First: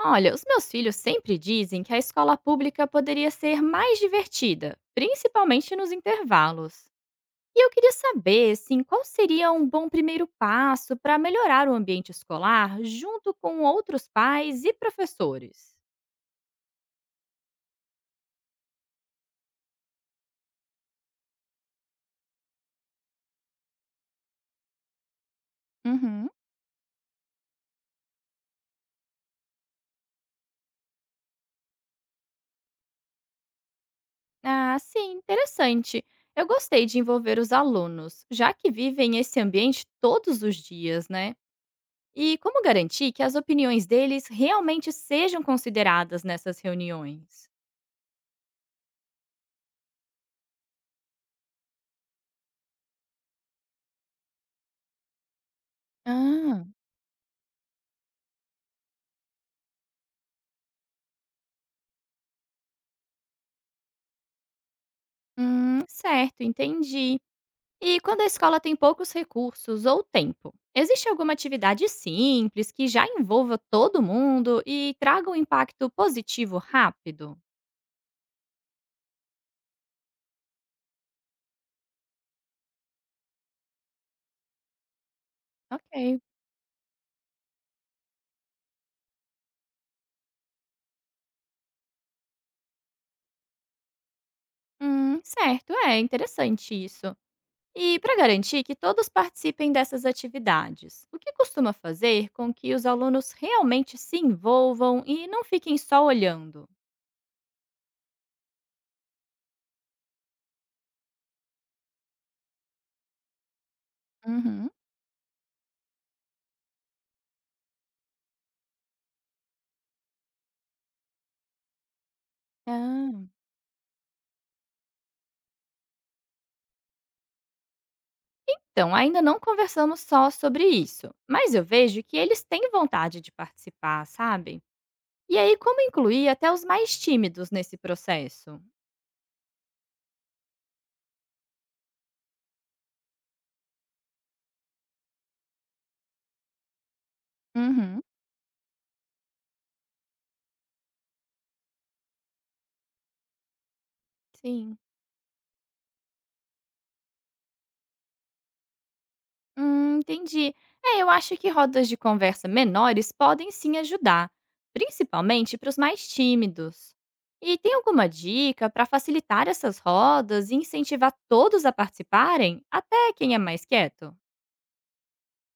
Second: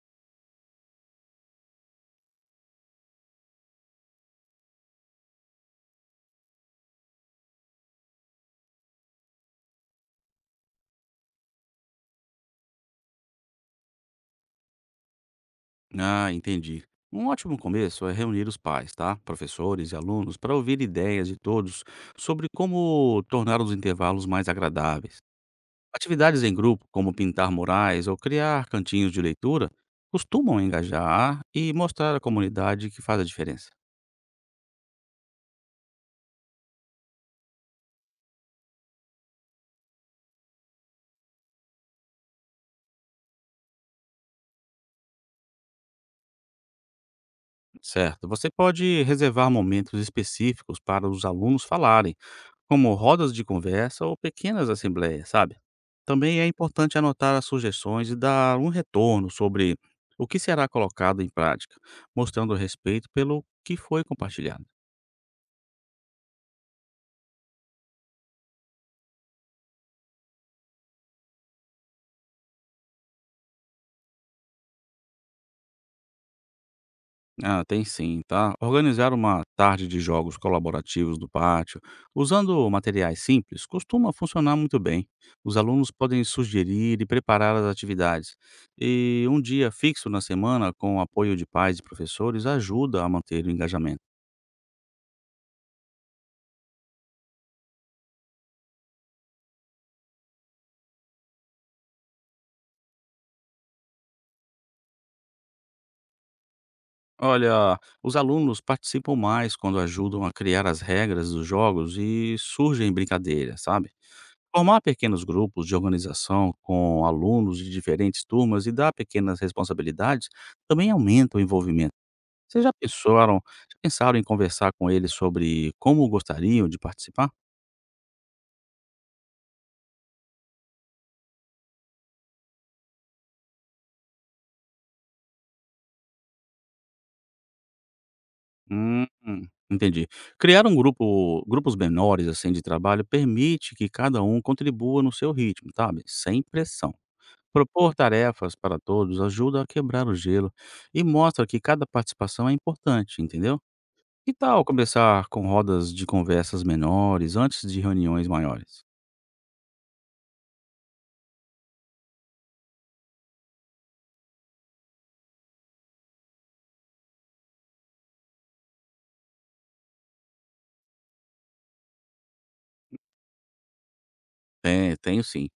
Olha, os meus filhos sempre dizem que a escola pública poderia ser mais divertida, principalmente nos intervalos. E eu queria saber, assim, qual seria um bom primeiro passo para melhorar o ambiente escolar junto com outros pais e professores. Ah, entendi. Um ótimo começo é reunir os pais, tá? Professores e alunos para ouvir ideias de todos sobre como tornar os intervalos mais agradáveis. Uhum. Atividades em grupo, como pintar murais ou criar cantinhos de leitura, costumam engajar e mostrar à comunidade que faz a diferença. Ah, sim, interessante. Eu gostei de envolver os alunos, já que vivem esse ambiente todos os dias, né? E como garantir que as opiniões deles realmente sejam consideradas nessas reuniões? Certo. Você pode reservar momentos específicos para os alunos falarem, como rodas de conversa ou pequenas assembleias, sabe? Também é Ah. importante anotar as sugestões e dar um retorno sobre o que será colocado em prática, mostrando respeito pelo que foi compartilhado. Certo, entendi. E quando a escola tem poucos recursos ou tempo, existe alguma atividade simples que já envolva todo mundo e traga um impacto positivo rápido? Ah, tem sim, tá? Organizar uma tarde de jogos colaborativos do pátio, usando materiais simples, costuma funcionar muito bem. Os alunos Ok. podem sugerir e preparar as atividades. E um dia fixo na semana, com o apoio de pais e professores, ajuda a manter o engajamento. Certo, é interessante isso. E para garantir que todos participem dessas atividades, o que costuma fazer com que os alunos realmente se envolvam e não fiquem só olhando? Olha, os alunos participam mais quando ajudam a criar as regras dos jogos e surgem brincadeiras, sabe? Uhum. Formar pequenos grupos de organização com alunos de diferentes turmas e dar pequenas responsabilidades também aumenta o envolvimento. Vocês já Ah. pensaram, já pensaram em conversar com eles sobre como gostariam de participar? Então, ainda não conversamos só sobre isso, mas eu vejo que eles têm vontade de participar, sabe? E aí, como incluir até os mais tímidos nesse processo? Hum, Entendi. Criar grupos menores assim de trabalho permite que cada um contribua no seu ritmo, sabe? Sem pressão. Propor Uhum, tarefas para todos ajuda a quebrar o gelo e mostra que cada participação é importante, entendeu? Que tal sim. começar com rodas de conversas menores antes de reuniões maiores? Entendi. É, eu acho que rodas de conversa menores podem sim ajudar, principalmente para os mais tímidos. E tem alguma dica para facilitar essas rodas e incentivar todos a participarem, até quem é mais quieto? É, tenho sim.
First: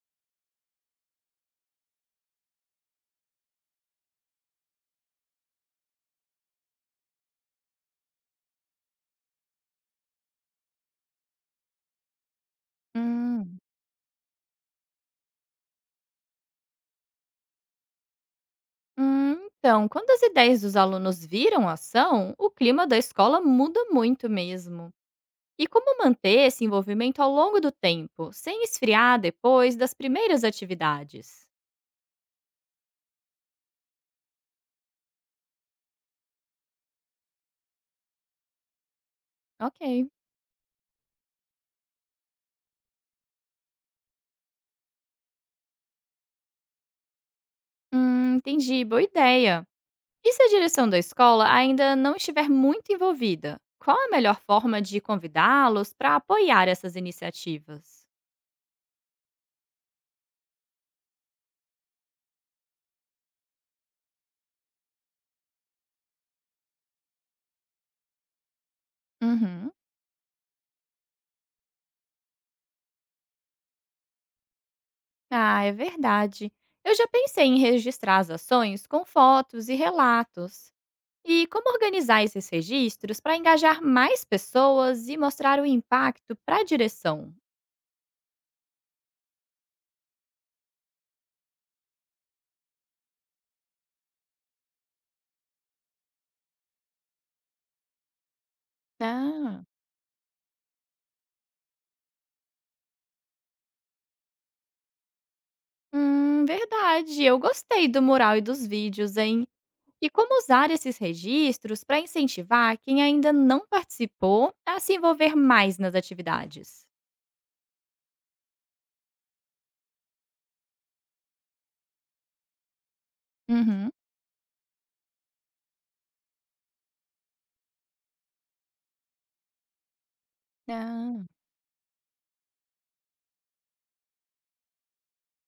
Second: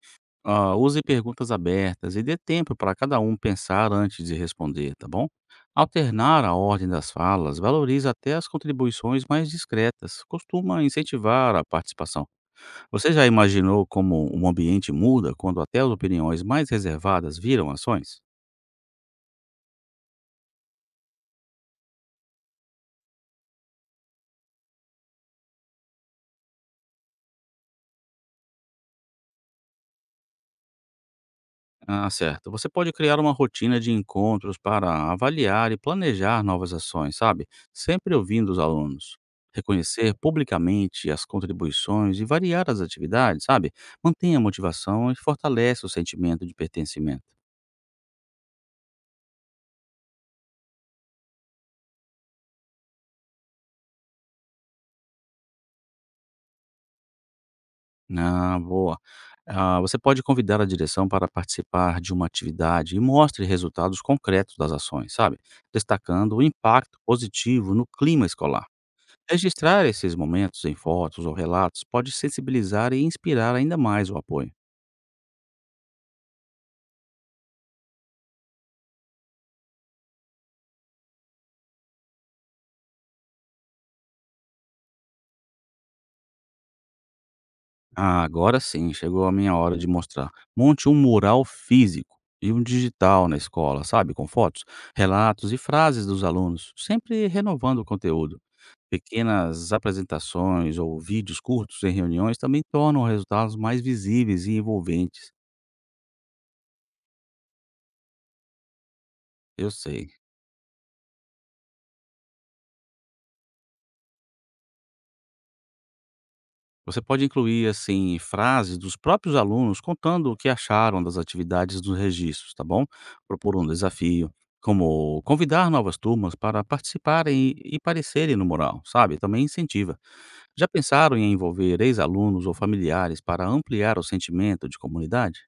Use perguntas abertas e dê tempo para cada um pensar antes de responder, tá bom? Alternar a ordem das falas valoriza até as contribuições mais discretas, costuma incentivar a participação. Você já Hum. imaginou como um ambiente muda quando até as opiniões mais reservadas viram ações? Então, quando as ideias dos alunos viram ação, o clima da escola muda muito mesmo. E como manter esse envolvimento ao longo do tempo, sem esfriar depois das primeiras atividades? Ah, certo. Você pode criar uma rotina de encontros para avaliar e planejar novas ações, sabe? Sempre ouvindo os alunos. Ok. Reconhecer publicamente as contribuições e variar as atividades, sabe? Mantenha a motivação e fortalece o sentimento de pertencimento. Entendi, boa ideia. E se a direção da escola ainda não estiver muito envolvida? Qual a melhor forma de convidá-los para apoiar essas iniciativas? Ah, boa. Você pode convidar a direção para participar de uma atividade e mostre resultados concretos das ações, sabe? Destacando o impacto positivo no clima escolar. Uhum. Registrar esses momentos em fotos ou relatos pode sensibilizar e inspirar ainda mais o apoio. Ah, é verdade. Eu já pensei em registrar as ações com fotos e relatos. E como organizar esses registros para engajar mais pessoas e mostrar o impacto para a direção? Ah, agora sim, chegou a minha hora de mostrar. Monte um mural físico e um digital na escola, sabe? Com fotos, relatos e frases dos alunos, sempre renovando o conteúdo. Ah. Pequenas apresentações ou vídeos curtos em reuniões também tornam resultados mais visíveis e envolventes. Verdade. Eu gostei do mural e dos vídeos, hein? Eu sei. E como usar esses registros para incentivar quem ainda não participou a se envolver mais nas atividades? Você pode incluir, assim, frases dos próprios alunos contando o que acharam das atividades dos registros, tá bom? Propor um Uhum. desafio, como convidar novas turmas para participarem e parecerem no mural, sabe? Também incentiva. Já pensaram Ah. em envolver ex-alunos ou familiares para ampliar o sentimento de comunidade?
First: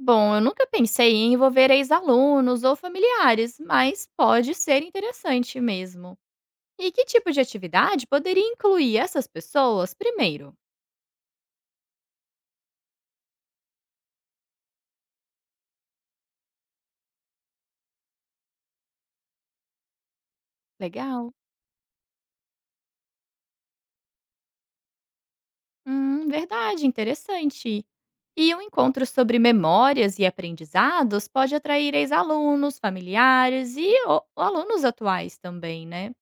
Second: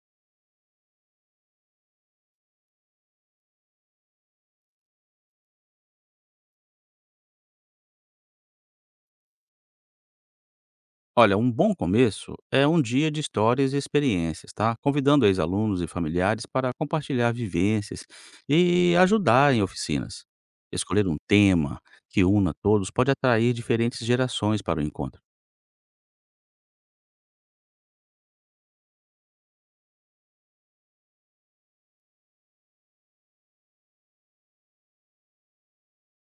Bom, eu nunca pensei em envolver ex-alunos ou familiares, mas pode ser interessante mesmo. E que tipo de atividade poderia incluir essas pessoas primeiro? Olha, um bom começo é um dia de histórias e experiências, tá? Convidando ex-alunos e familiares para compartilhar vivências e ajudar em oficinas. Escolher um Legal. tema que una todos pode atrair diferentes gerações para o encontro. Verdade, interessante. E um encontro sobre memórias e aprendizados pode atrair ex-alunos, familiares e alunos atuais também, né?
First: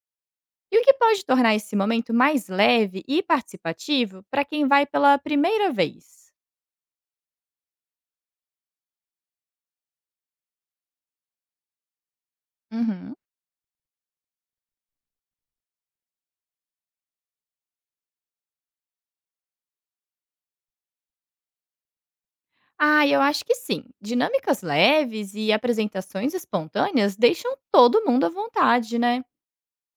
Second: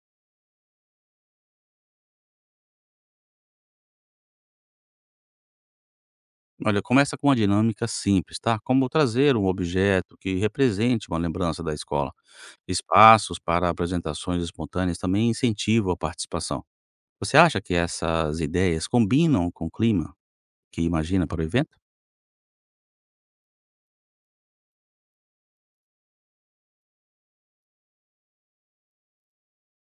E o que pode tornar esse momento mais leve e participativo para quem vai pela primeira vez? Olha, começa com uma dinâmica simples, tá? Como trazer um objeto que represente uma lembrança da escola. Uhum. Espaços para apresentações espontâneas também incentivam a participação. Você acha que essas ideias combinam com o clima que imagina para o evento? Ah, eu acho que sim. Dinâmicas leves e apresentações espontâneas deixam todo mundo à vontade, né?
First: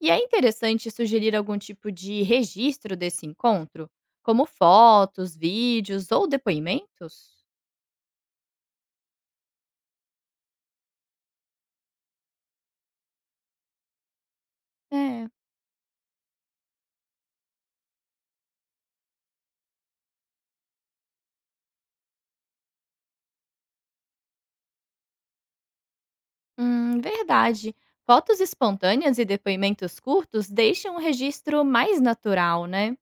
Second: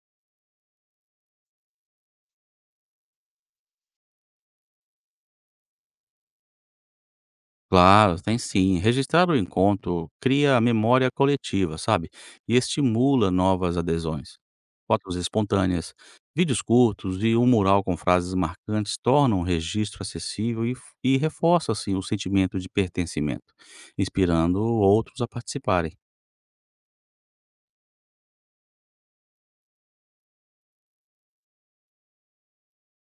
E é interessante sugerir algum tipo de registro desse encontro, como fotos, vídeos ou depoimentos? Claro, tem sim. Registrar o encontro cria a memória coletiva, sabe? E estimula novas adesões. Fotos É, espontâneas, vídeos curtos e um mural com frases marcantes tornam o registro acessível e reforça assim, o sentimento de pertencimento, inspirando outros a participarem. Verdade. Fotos espontâneas e depoimentos curtos deixam o registro mais natural, né?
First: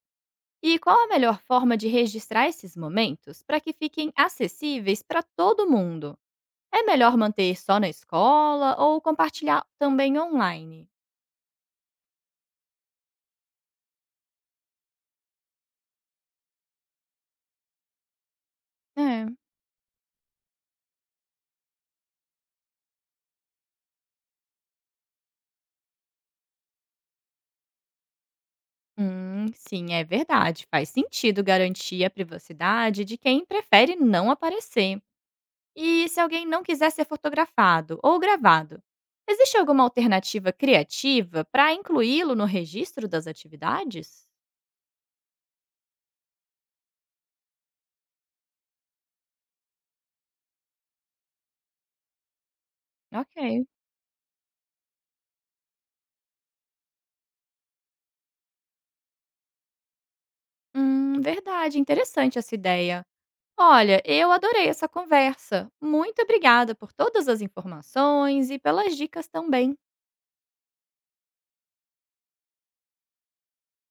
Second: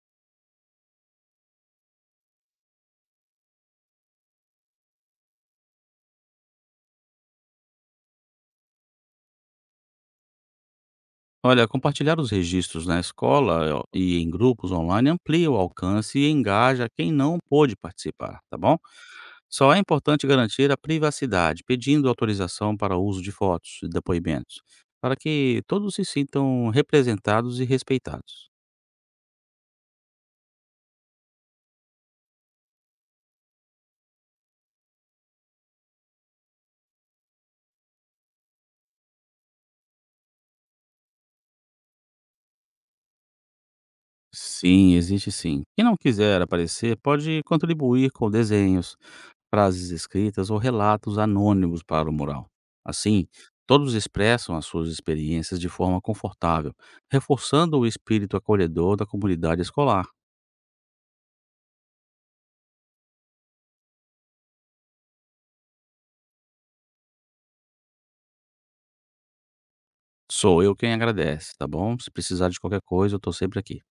E qual a melhor forma de registrar esses momentos para que fiquem acessíveis para todo mundo? É melhor manter só na escola ou compartilhar também online? Olha, compartilhar os registros na escola ó, e em grupos online amplia o alcance e engaja quem não pôde participar, tá bom? É. Só é importante garantir a privacidade, pedindo autorização para o uso de fotos e depoimentos, para que todos se sintam representados e respeitados. Sim, é verdade. Faz sentido garantir a privacidade de quem prefere não aparecer. E se alguém não quiser ser fotografado ou gravado, existe alguma alternativa criativa para incluí-lo no registro das atividades? Sim, existe sim. Quem não quiser aparecer pode contribuir com desenhos, frases escritas ou relatos anônimos para o mural. Assim, Ok. todos expressam as suas experiências de forma confortável, reforçando o espírito acolhedor da comunidade escolar. Verdade, interessante essa ideia. Olha, eu adorei essa conversa. Muito obrigada por todas as informações e pelas dicas também. Sou eu quem agradece, tá bom? Se precisar de qualquer coisa, eu estou sempre aqui.